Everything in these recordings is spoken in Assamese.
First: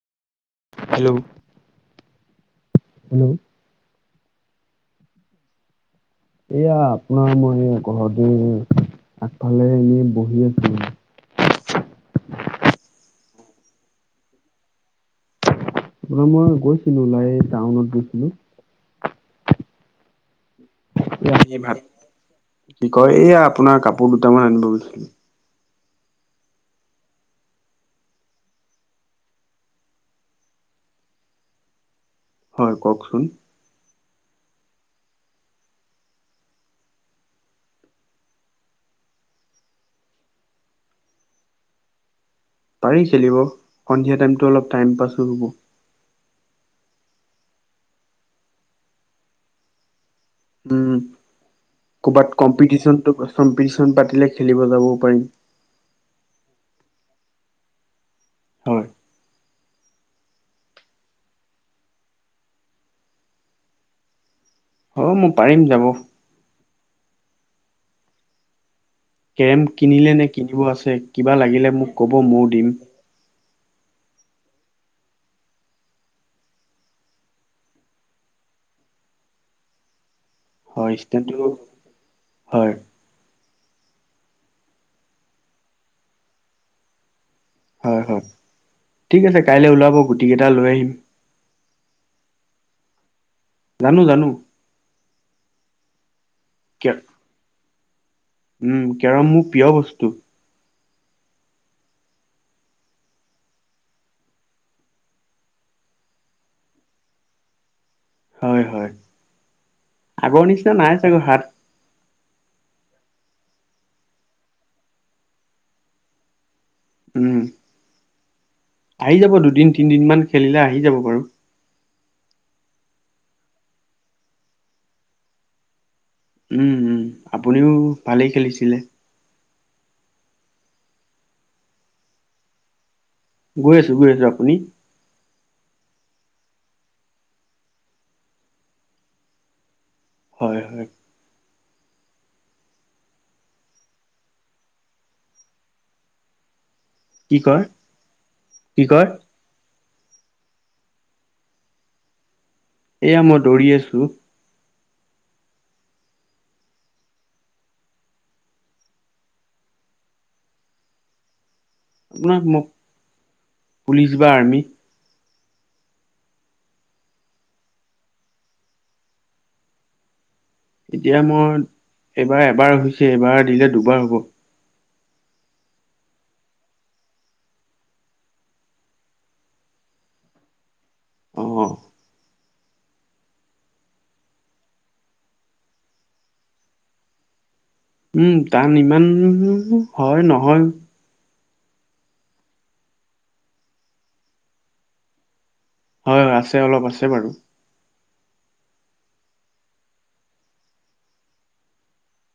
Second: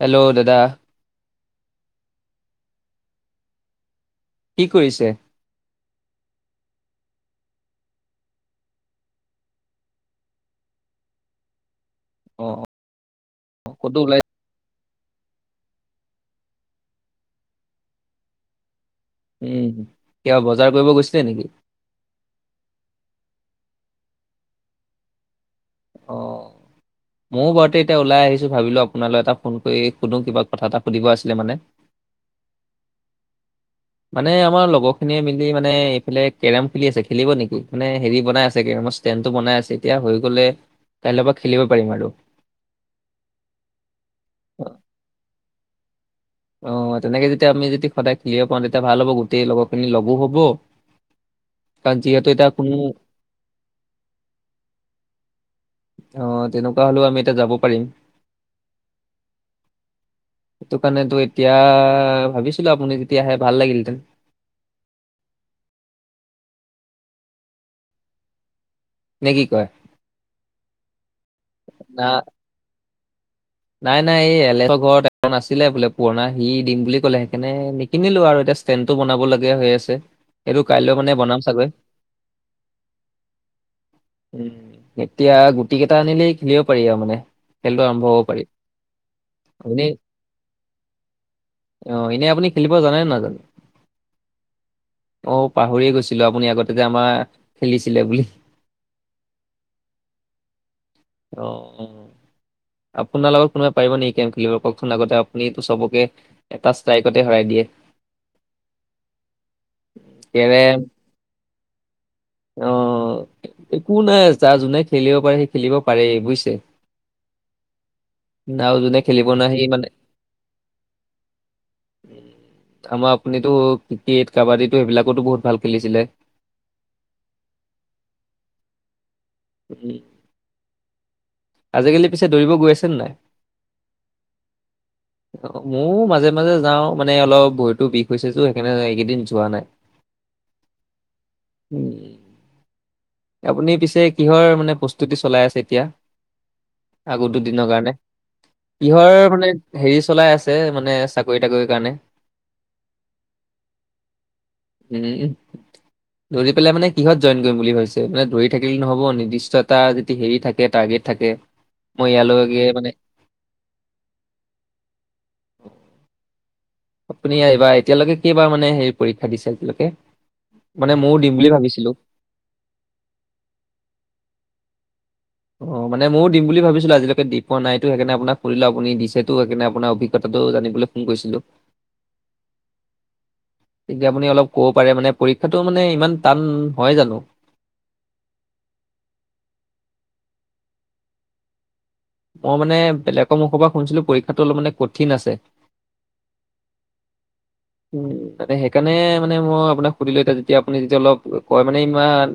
হেল্ল', দাদা হেল্ল' হেল্ল', কি কৰিছে? এয়া আপোনাৰ মই এই ঘৰতেই আগফালে এনেই বহি আছিলোঁ। অ', ফটো ওলাই আপোনাৰ মই গৈছিলো ওলাই, এই টাউনত গৈছিলোঁ। উম, কিবা বজাৰ কৰিব গৈছিলে এই নেকি? আমি ভাত কি কয় এইয়া আপোনাৰ কাপোৰ দুটামান আনিব গৈছিলোঁ। অ'। ময়ো বৰতে এতিয়া ওলাই আহিছোঁ, ভাবিলো আপোনালৈ এটা ফোন কৰি সুধো কিবা কথা এটা সুধিব আছিলে মানে। [unintelligible] হয়, কওকচোন। মানে আমাৰ লগৰ খিনিয়ে মিলি মানে এইফালে কেৰম খুলি আছে, খেলিব নেকি? মানে হেৰি বনাই আছে কেৰমৰ ষ্টেন্ড। টো বনাই আছে এতিয়া হৈ গলে কাইলৈ পৰা খেলিব পাৰিম আৰু। পাৰি খেলিব। সন্ধিয়া টাইমতো অলপ টাইম পাছো হ'ব। অ', তেনেকে যেতিয়া আমি যদি সদায় খেলিব পাওঁ তেতিয়া ভাল হ'ব গোটেই লগৰখিনি লগো হব। উম কাৰণ যিহেতু ক'ৰবাত এতিয়া কোনো কম্পিটিশন চম্পিটিচন পাতিলে খেলিব যাবও পাৰিম অ তেনেকুৱা হ'লেও আমি এতিয়া যাব পাৰিম হয় সেইটো কাৰণেটো এই এতিয়া ভাবিছিলো আপুনি যেতিয়া আহে ভাল লাগিলহেঁতেন অ মই পাৰিম যাব নে কি কেৰেম কয় কিনিলে নে কিনিব আছে কিবা লাগিলে মোক না ক'ব ময়ো দিম নাই নাই এই এলেহৰ ঘৰত এখন আছিলে বোলে পুৰণা সি দিম বুলি ক'লে সেইকাৰণে নিকিনিলো আৰু এতিয়া ষ্টেণ্টো বনাব লগীয়া হৈ আছে সেইটো কাইলৈ হয় মানে বনাম ষ্টেণ্ডটো চাগৈ হয় উম এতিয়া গুটি কেইটা আনিলেই খেলিব পাৰি আৰু মানে খেলতো হয় আৰম্ভ হব হয় পাৰি ঠিক আছে কাইলে আপুনি ওলাব গুটি কেইটা লৈ আহিম এ আপুনি খেলিব জানে নে নাজানে জানো জানো অ পাহৰিয়ে গৈছিলো আপুনি আগতে যে কে আমাৰ খেলিছিলে বুলি উম কেৰম মোৰ প্ৰিয় বস্তু অ আপ আপোনাৰ লগত কোনোবাই পাৰিব নেকি কেৰেম খেলিব কওকচোন আগতে আপুনিত চবকে এটা ষ্ট্ৰাইকতে হেৰাই দিয়ে হয় হয় আগৰ নিচিনা কেৰেম নাই চাগৈ হাত অ', একো নাই যাৰ যোনে খেলিব পাৰে সেই খেলিব পাৰেই বুইছে উম যোনে আহি খেলিব যাব নোৱাৰে সি দুদিন মানে তিনিদিন মান খেলিলে আহি যাব বাৰু আমাৰ আপুনিতো ক্ৰিকেট কাবাডীটো সেইবিলাকতো বহুত ভাল খেলিছিলে উম, উম আপুনিও ভালেই খেলিছিলে। উ আজিকালি পিছে দৌৰিব গৈ আছেনে নাই? গৈ আছো গৈ আছো আপুনি অ, ময়ো মাজে, মাজে যাওঁ মানে অলপ ভৰিতো বিষ হৈছেতো সেইকাৰণে এইকেইদিন যোৱা নাই। হয়, হয়। উম। আপুনি পিছে কিহৰ মানে প্ৰস্তুতি চলাই আছে এতিয়া। আগৌতো কি কয় দুদিনৰ কাৰণে কি কয় কিহৰ মানে হেৰি চলাই আছে ছে মানে চাকৰি তাকৰিৰ কাৰণে। এয়া মই দৌৰি আছোঁ। উ [inaudible] দৌৰি পেলাই মানে কিহত জইন কৰিম বুলি ভাবিছে? মানে দৌৰি থাকিলে নহ'ব নিৰ্দিষ্ট এটা যদি হেৰি থাকে টাৰ্গেট থাকে, মই আপোনাৰ ইয়ালৈকে মোক মানে [inaudible] পুলিচ বা আৰ্মি আপুনি এইবাৰ এতিয়ালৈকে কেইবাৰ মানে হেৰি পৰীক্ষা দিছে এতিয়ালৈকে? এতিয়া মই এইবাৰ এবাৰ হৈছে, এইবাৰ দিলে দুবাৰ হ'ব। অ', মানে মইয়ো দিম বুলি ভাবিছিলোঁ, আজিলৈকে দি পোৱা নাইটো সেইকাৰণে আপোনাক সুধিলোঁ আপুনি দিছেতো সেইকাৰণে আপোনাৰ অভিজ্ঞতা তো জানিবলৈ ফোন কৰিছিলোঁ। অ তেতিয়া আপুনি অলপ ক'ব পাৰে মানে পৰীক্ষাটো মানে ইমান টান হয় জানো। উম, টান ইমান হয় নহয়। মই মানে বেলেগৰ মুখৰ পৰা শুনিছিলোঁ, পৰীক্ষাটো অলপ মানে কঠিন আছে। হয়, হয় আছে অলপ আছে বাৰু। উম, মানে সেইকাৰণে মানে মই আপোনাক সুধিলোঁ এতিয়া যেতিয়া আপুনি যেতিয়া অলপ কয় মানে ইমান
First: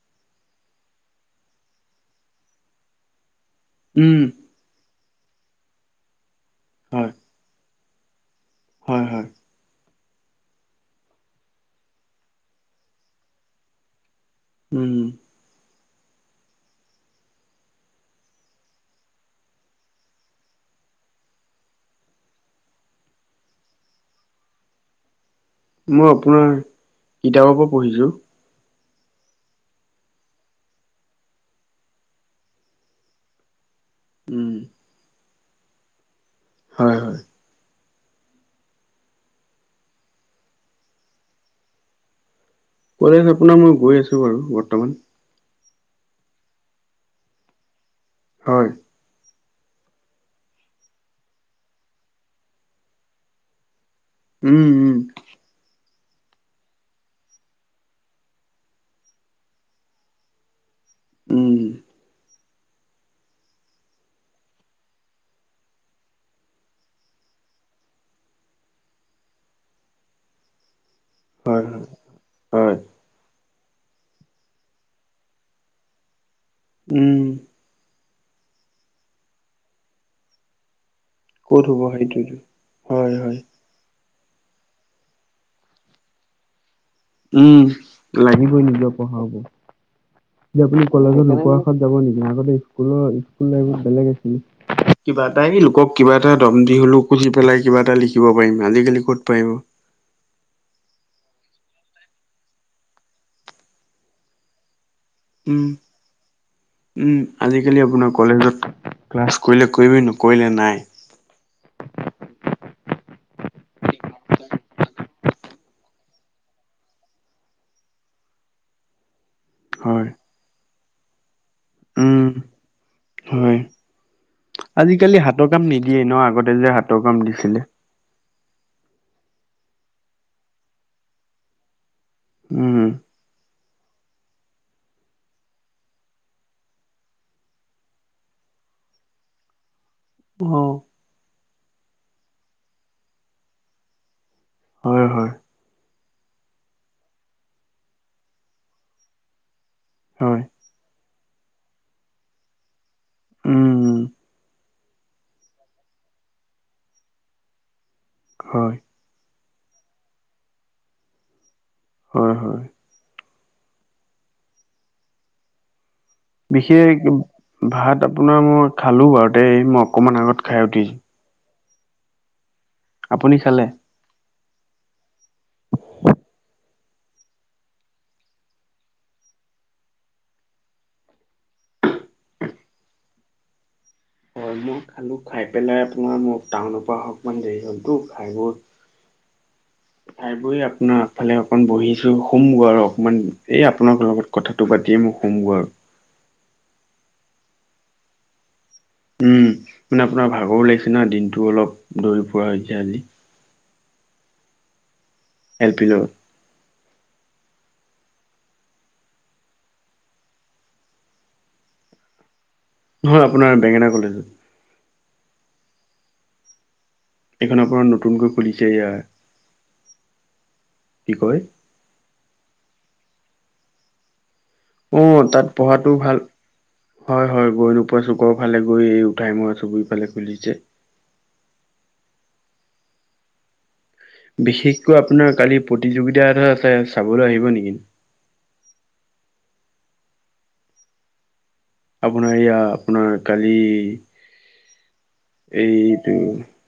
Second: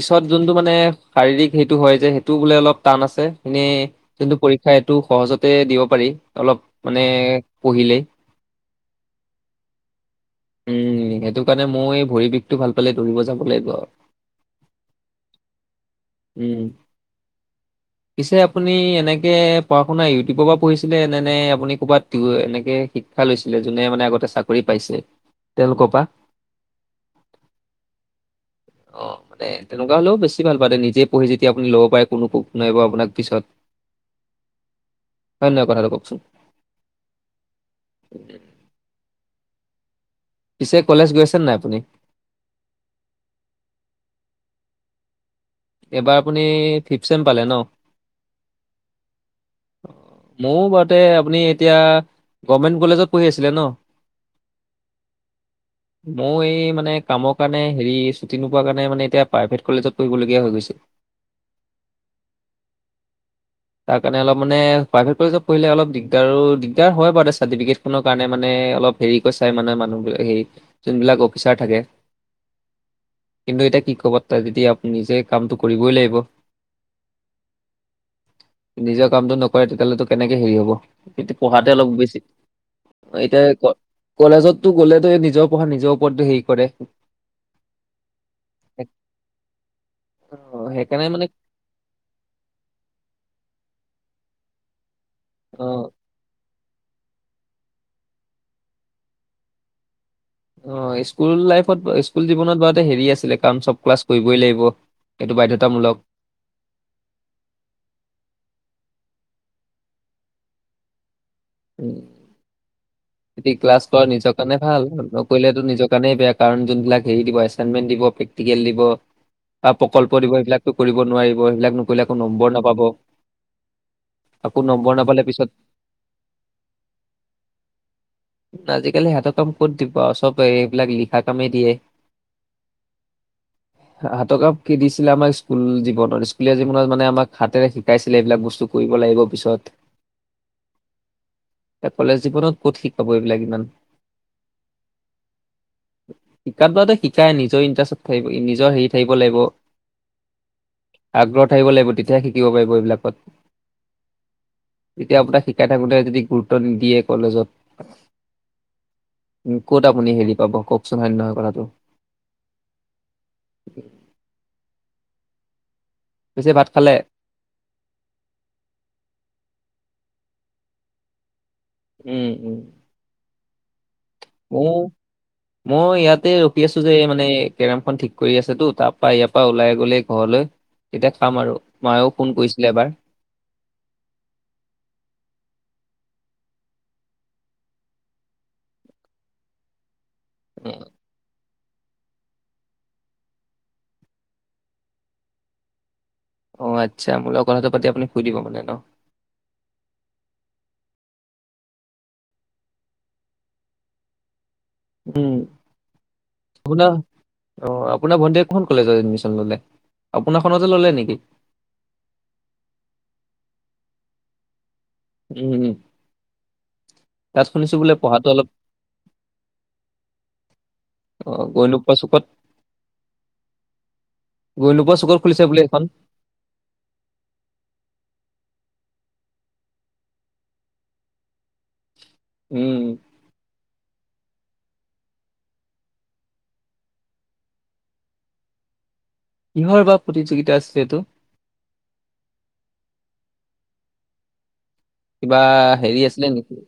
পিছত যোনটো মানে শাৰীৰিক সেইটো হয় যে, সেইটোও বোলে অলপ টান আছে। এনেই উম, যোনটো পৰীক্ষা এইটো সহজতে দিব পাৰি। অলপ মানে হয়, পঢ়িলে হয় হয়। উম সেইটো কাৰণে মই ভৰি বিষটো ভাল পালে দৌৰিব যাব লাগিব আৰু। উম। উম। পিছে আপুনি এনেকে পঢ়া শুনা ইউটিউবৰ পৰা পঢ়িছিলে? নে নে আপুনি ক'বাত ইও এনেকে শিক্ষা লৈছিলে? যোনে মানে আগতে চাকৰি পাইছে তেওঁলোকৰ পৰা মই আপোনাৰ কিতাপৰ পৰা পঢ়িছো। অ'। মানে তেনেকুৱা হ'লেও বেছি ভাল। মানে নিজে পঢ়ি যেতিয়া আপুনি ল'ব পাৰে, কোনো কো নাইবা আপোনাক পিছত উম। হয় নই কথাটো কওকচোন? হয় হয়। উ [unintelligible] পিছে কলেজ গৈছে নাই আপুনি? কলেজ আপোনাৰ মই গৈ আছো বাৰু বৰ্তমান। এইবাৰ আপুনি ফিফ চেম পালে ন? হয়। মই বাওতে আপুনি এতিয়া গভমেণ্ট কলেজত পঢ়ি আছিলে ন? উম উম। মই এই মানে কামৰ কাৰণে হেৰি ছুটি নোপোৱা কাৰণে মানে এতিয়া প্ৰাইভেট কলেজত পঢ়িবলগীয়া হৈ গৈছে। উম। তাৰ কাৰণে অলপ মানে প্ৰাইভেট কলেজত পঢ়িলে অলপ দিগদাৰো, দিগদাৰ হয় বাৰু চাৰ্টিফিকেটখনৰ কাৰণে মানে অলপ হেৰি কৈ চাই মানে মানুহবিলা, হেৰি যোনবিলাক অফিচাৰ হয়, থাকে। হয়, হয়, কিন্তু এতিয়া কি ক'ব তা যদি আপুনি নিজে কামটো কৰিবই লাগিব। উম। নিজৰ কামটো নকৰে, তেতিয়াহ'লেতো কেনেকে হেৰি হব? কিন্তু ক'ত পঢ়াতে হ'ব অলপ বেছি, সেইটোৱেটো। হয়, হয়, এতিয়া ক কলেজটো গ'লে নিজৰ পঢ়া নিজৰ ওপৰত হেৰি কৰে। উম লাগিবই নিজৰ পঢ়াবোৰ। অ এতিয়া আপুনি সেইকাৰণে কলেজত মানে লোকৰ আশাত যাব নি, আগতে স্কুলৰ স্কুল লাইফত বেলেগ আছিল, কিবা এটা অ এই লোকক কিবা এটা দম দি হ'লেও সুধি পেলাই কিবা এটা লিখিব পাৰিম, আজিকালি ক'ত পাৰিব। অ স্কুল লাইফত স্কুল জীৱনত বাৰু হেৰিয়ে আছিলে, কাৰণ চব ক্লাছ কৰিবই লাগিব। এইটো উম বাধ্যতামূলক উম আজিকালি আপোনাৰ কলেজত ক্লাছ কৰিলে কৰিবি নকৰিলে নাই। উম। যদি ক্লাছ কৰ নিজৰ কাৰণে ভাল, নকৰিলেটো নিজৰ কাৰণেই বেয়া, কাৰণ যোনবিলাক হেৰি দিব এচাইনমেণ্ট দিব প্ৰেক্টিকেল দিব। হয়। প্ৰকল্প দিব সেইবিলাকতো কৰিব নোৱাৰিব সেইবিলাক নকৰিলে একো উম, নম্বৰ নাপাব। হয়। আকৌ নম্বৰ আজিকালি নাপালে পিছত হাতৰ কাম নিদিয়ে ন আগতে যে হাতৰ কাম দিছিলে। আজিকালি হাতৰ কাম ক'ত দিবা চব এইবিলাক লিখা কামেই দিয়ে। উম [inaudible] হাতৰ কাম কি দিছিলে আমাক স্কুল জীৱনত স্কুলীয়া জীৱনত মানে আমাক হাতেৰে শিকাইছিলে এইবিলাক বস্তু কৰিব। লাগিব পিছত। [unintelligible] এ কলেজ জীৱনত ক'ত শিকাব এইবিলাক ইমান। হয়, হয়। শিকাত বাৰুতে শিকাই নিজৰ ইণ্টাৰেষ্টত থাকিব নিজৰ হেৰি থাকিব লাগিব। হয়, আগ্ৰহ থাকিব লাগিব তেতিয়াহে শিকিব পাৰিব উম, এইবিলাকত। এতিয়া আপোনাক শিকাই থাকোতে যদি গুৰুত্ব নিদিয়ে কলেজত হয়। উম, ক'ত আপুনি হেৰি পাব কওকচোন হয় নে নহয় কথাটো? [inaudible] হয়, হয়। পিছে ভাত খালে বিশেষ ভাত আপোনাৰ মই খালো বাৰুতে মই অকমান আগত খাই উঠিছ উম-উম আপুনি খালে? উ মই ইয়াতে ৰখি আছো যে মানে কেৰমখন ঠিক কৰি আছেতো তাৰ পৰা ইয়াৰ পৰা ওলাই গ'লেই ঘৰলৈ তেতিয়া খাম আৰু মায়েও ফোন কৰিছিলে এবাৰ। হম, মই খালোঁ খাই পেলাই আপোনাৰ মোৰ টাউনৰ পৰা অহা অকনমান দেৰি হ'লতো ভাইবোৰ [inaudible] খাই বই উম আপোনাৰ আগফালে আহক অকণ বহিছো শুম গৈ আৰু অকমান এই আপোনাৰ লগত কথাটো পাতিম শুম গৈ আৰু। অ, আচ্ছা মোৰ লগত কথাটো পাতি আপুনি শুই দিব মানে ন? উম, মানে আপোনাৰ ভাগৰো লাগিছে না দিনটো অলপ দৌৰি ফুৰা হৈছে আজি। এলপি ল শুনা। অ' আপোনাৰ ভণ্টীয়ে কোন কলেজত এডমিশন ললে। আপোনাৰখনতে ল'লে নেকি? [inaudible] নহয় আপোনাৰ বেঙেনা কলেজত। উম। তাত এইখন শুনিছো আপোনাৰ বোলে পঢ়াটো নতুনকৈ অলপ খুলিছে এয়া কি কয় অহ' গৈ নোপোৱা চুকত গৈ নোপোৱা চুকত অ' খুলিছে তাত বোলে সেইখন পঢ়াটো ভাল। হয় হয় গৈ নোপোৱা চুক। কৰো ফালে গৈ এই উঠাই মুৰা চবুৰীফালে খুলিছে। উম। বিশেষকৈ আপোনাৰ কালি প্ৰতিযোগিতা এটা আছে। চাবলৈ আহিব নেকি? কিহ'ৰ বা প্ৰতিযোগিতা আছিলে এইটো? আপোনাৰ এইয়া আপোনাৰ কালি কিবা হেৰি এইটো আছিলে নেকি?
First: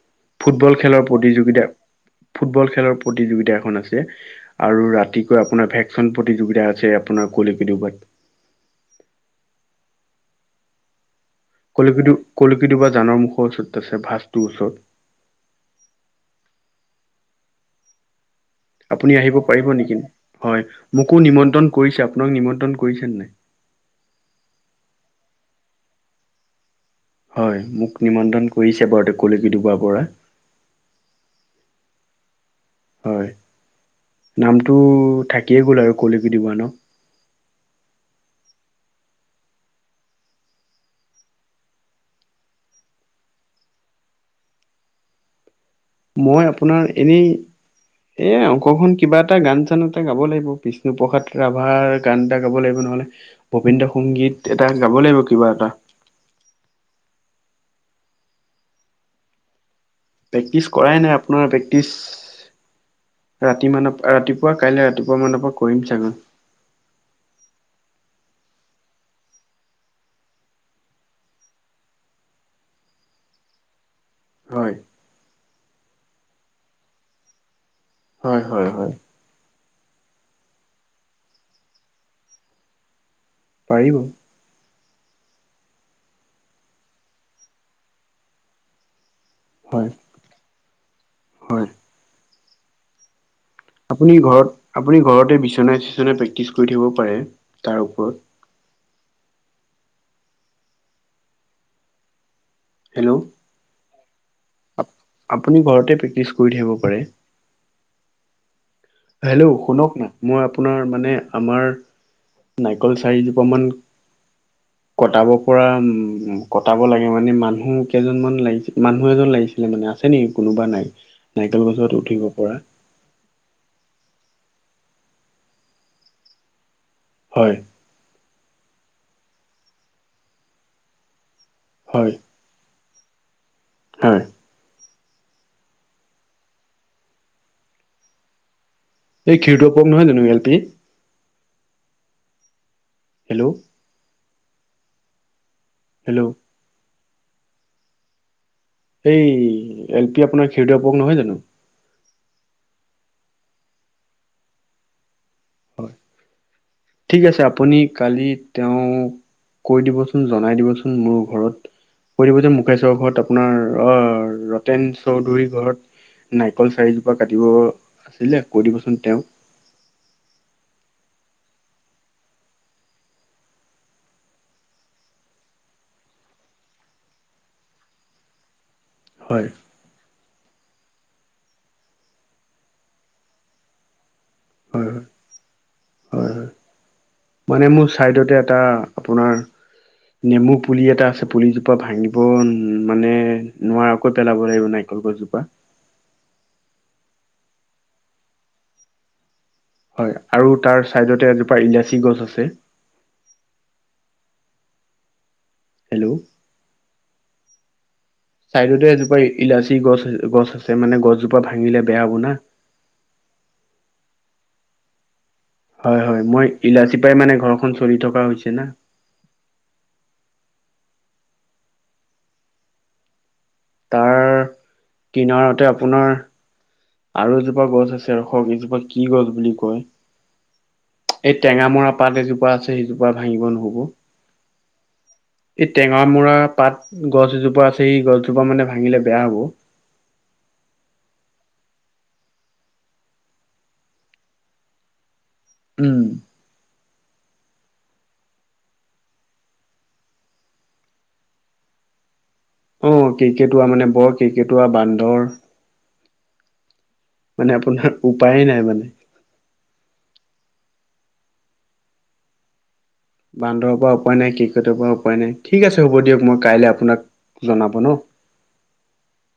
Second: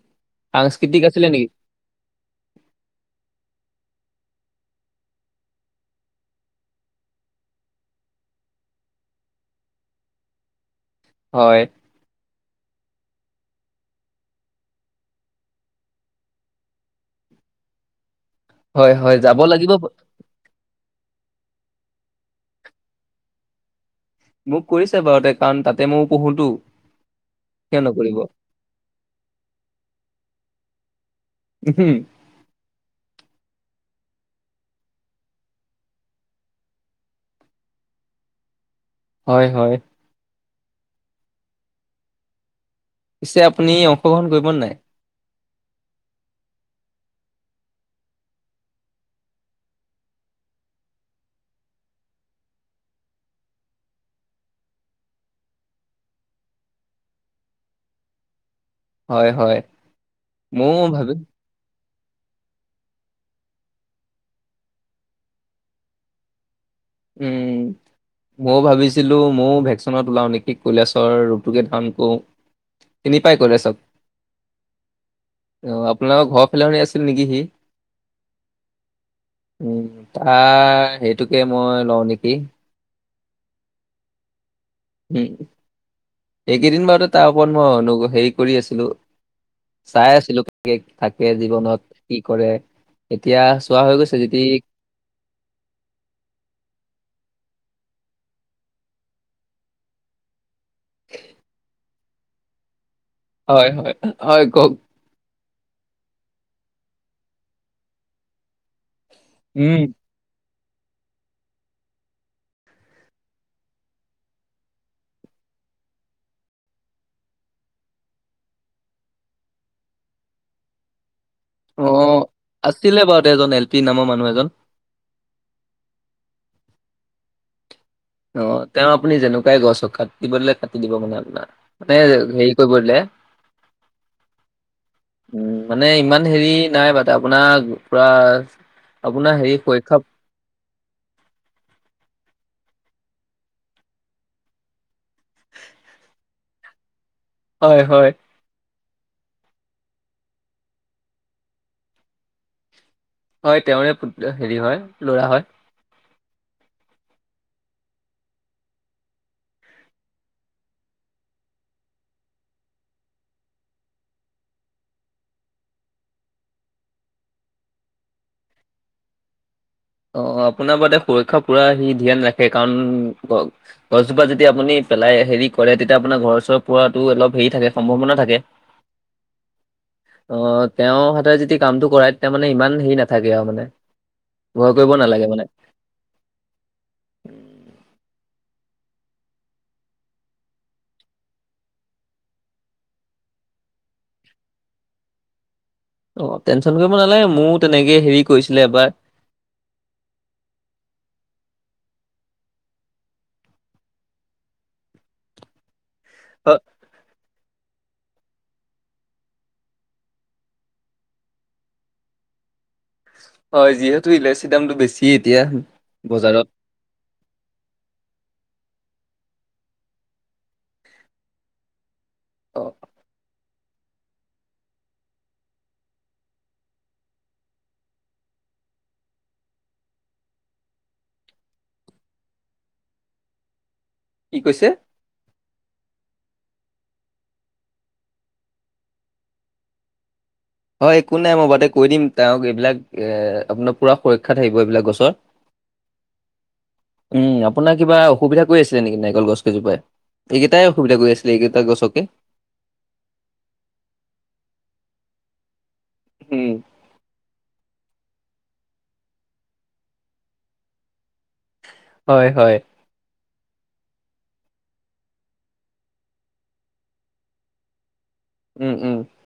ফুটবল খেলৰ সাংস্কৃতিক আছিলে নেকি? প্ৰতিযোগিতা, ফুটবল খেলৰ প্ৰতিযোগিতা এখন আছে। আৰু ৰাতিকৈ আপোনাৰ ভেকচন প্ৰতিযোগিতা আছে, আপোনাৰ [unintelligible] হয় কলিকেটো-কলি সেইটো বাও জানৰ মুখৰ ওচৰত আছে ভাঁজটোৰ ওচৰত। হয় আপুনি হয় আহিব যাব পাৰিব লাগিব নেকি হয় মোক কো নিমন্ত্ৰণ কৰিছে আপোনাক নিমন্ত্ৰণ কৰিছে নে নাই? মোক কৰিছে বাৰতে কাৰণ তাতে ময়ও পঢ়োতো। হয় কিয় মোক নকৰিব নিমন্ত্ৰণ কৰিছে বাৰু তে কলিকি দিব পৰা। উম, হম। হয় নামটো থাকিয়ে গ'ল আৰু ক'লৈক দিব ন [inaudible] হয় - হয়। পিছে আপুনি অংশগ্ৰহণ কৰিব নাই? মই আপোনাৰ এনেই এ অংশখন কিবা এটা গান চান এটা গাব লাগিব বিষ্ণুপসাদ ৰাভাৰ গান এটা গাব লাগিব। নহলে ভবন্দ্ৰ সংগীত এটা গাব লাগিব কিবা এটা। [inaudible] হয় - হয়। প্ৰেক্টিচ ময়ো কৰাই ভাবি নাই আপোনাৰ প্ৰেক্টিচ ৰাতি মানৰ ৰাতিপুৱা কাইলৈ ৰাতিপুৱা মানৰ পৰা কৰিম চাগে উম। মই ভাবিছিলো ময়ও ভেকচনত ওলাও নেকি কৈলাশৰ ৰুতুকে ধানকো চিনি পাই কলে চব হয়। অ, আপোনালোকৰ ঘৰৰ ফালে শনি আছিল নেকি সি? হয় - হয় - হয়। উম, তাৰ সেইটোকে মই লও নেকি? পাৰিব। উম, এইকেইদিন বাৰুতে তাৰ ওপৰত মই অনু হেৰি কৰি আছিলো। হয় চাই আছিলো থাকে হয় জীৱনত কি কৰে এতিয়া চোৱা হৈ আপুনি গৈছে যদি ঘৰত - আপুনি ঘৰতে বিচনা চিচনা প্ৰেক্টিছ কৰি থাখিব পাৰে। তাৰ ওপৰত [inaudible] হেল্ল', হয় - হয় - হয় কওক। আপুনি ঘৰতে প্ৰেক্টিছ কৰি থাকিব পাৰে। হেল্ল', উম শুনক মই আপোনাৰ মানে আমাৰ নাৰিকল চাৰিজোপা মান [inaudible] কটাব পৰা উম, কটাব লাগে মানে মানুহ কেইজনমান লাগিছিল মানুহ এজন লাগিছিলে মানে আছে নিকি কোনোবা নাই? নাৰিকল অ, গছত উঠিব পৰা আছিলে বাৰু তে এজন তি নামৰ মানুহ এজন। হয়। অ, তেও আপুনি যেনেকুৱাই গছ কাটিব দিলে কাটি দিব মানে আপোনাৰ মানে হয় হেৰি কৰিব দিলে হয়। উম, মানে ইমান হেৰি নাই বাে আপোনাৰ পুৰা এই আপোনাৰ হেৰি ক্ষীৰোদৰ পক পৰীক্ষা নহয় জানো এল পি হেল্ল', হেল্ল', হয় - হয়। এই এল পি আপোনাৰ খেউ পক নহয় জানো। হয় তেওৰে হেৰি হয় লৰা হয়। ঠিক আছে আপুনি কালি তেও কৈ দিবচোন, জনাই দিবচোন, মোৰ ঘৰত। কৈ দিব যে মুকেশ্বৰৰ ঘৰত আপোনাৰ, অ ৰতেন চৌধুৰীৰ ঘৰত নাৰিকল চাৰিজোপা কাটিব আছিলে, কৈ দিবচোন তেওঁক। অ আপোনাৰ বাদে সুৰক্ষা পুৰা সি ধ্যান ৰাখে, কাৰণ গ গছজোপা যদি আপুনি পেলাই হেৰি কৰে তেতিয়া আপোনাৰ ঘৰৰ ওচৰ পোৱাতো অলপ হেৰি থাকে, সম্ভাৱনা থাকে। হয়। অহ তেওঁৰ হাততে যেতিয়া কামটো কৰাই তেতিয়া মানে ইমান হেৰি নাথাকে আৰু মানে ভয় হয় হয় কৰিব নালাগে মানে হয় হয় মানে মোৰ চাইডতে এটা আপোনাৰ নেমু পুলি এটা আছে পুলিজোপা ভাঙিব মানে নোৱাৰাকৈ পেলাব লাগিব না অকল গছজোপা অ টেনশন কৰিব নালাগে মোৰ তেনেকে হেৰি কৰিছিলে এবাৰ হয় আৰু তাৰ চাইডতে এজোপা ইলাচি গছ আছে হেল্ল' হয়, চাইডতে এজোপা ইলাচি গছ গছ আছে মানে গছজোপা ভাঙিলে বেয়া হ'ব না হয় যিহেতু ইলাচি দামটো বেছি এতিয়া হয় হয় বজাৰত মই ইলাচি পাই মানে ঘৰখন চলি থকা হৈছে না অ তাৰ কিনাৰতে আপোনাৰ আৰু এজোপা গছ আছে ৰখক এইজোপা কি গছ বুলি কয় এই টেঙা মৰা পাত এজোপা আছে সেইজোপা ভাঙিব নহ'ব কি কৈছে এই টেঙা মৰা পাত গছজোপা আছে এ গছজোপা মানে ভাঙিলে বেয়া হ'ব [inaudible] হয় একো নাই মই বাটে কৈ দিম তেওঁক এইবিলাক এ আপোনাৰ পুৰা সুৰক্ষাত থাকিব এইবিলাক গছৰ উম উম আপোনাৰ কিবা অসুবিধা কৰি আছিলে নেকি নাৰিকল গছ কেইজোপাই এইকেইটাই অসুবিধা গৈ আছিলে এইকেইটা গছকে অ কেৰ্কেটুৱা মানে বৰ কেৰ্কেটুৱা বান্দৰ উম। মানে আপোনাৰ উপায়ে নাই মানে হয়, হয়। বান্দৰৰ পৰা উপায় নাই, কেকোটৰ পৰা উপায় নাই, ঠিক আছে হ'ব দিয়ক মই কাইলৈ আপোনাক জনাব ন। উম, উম।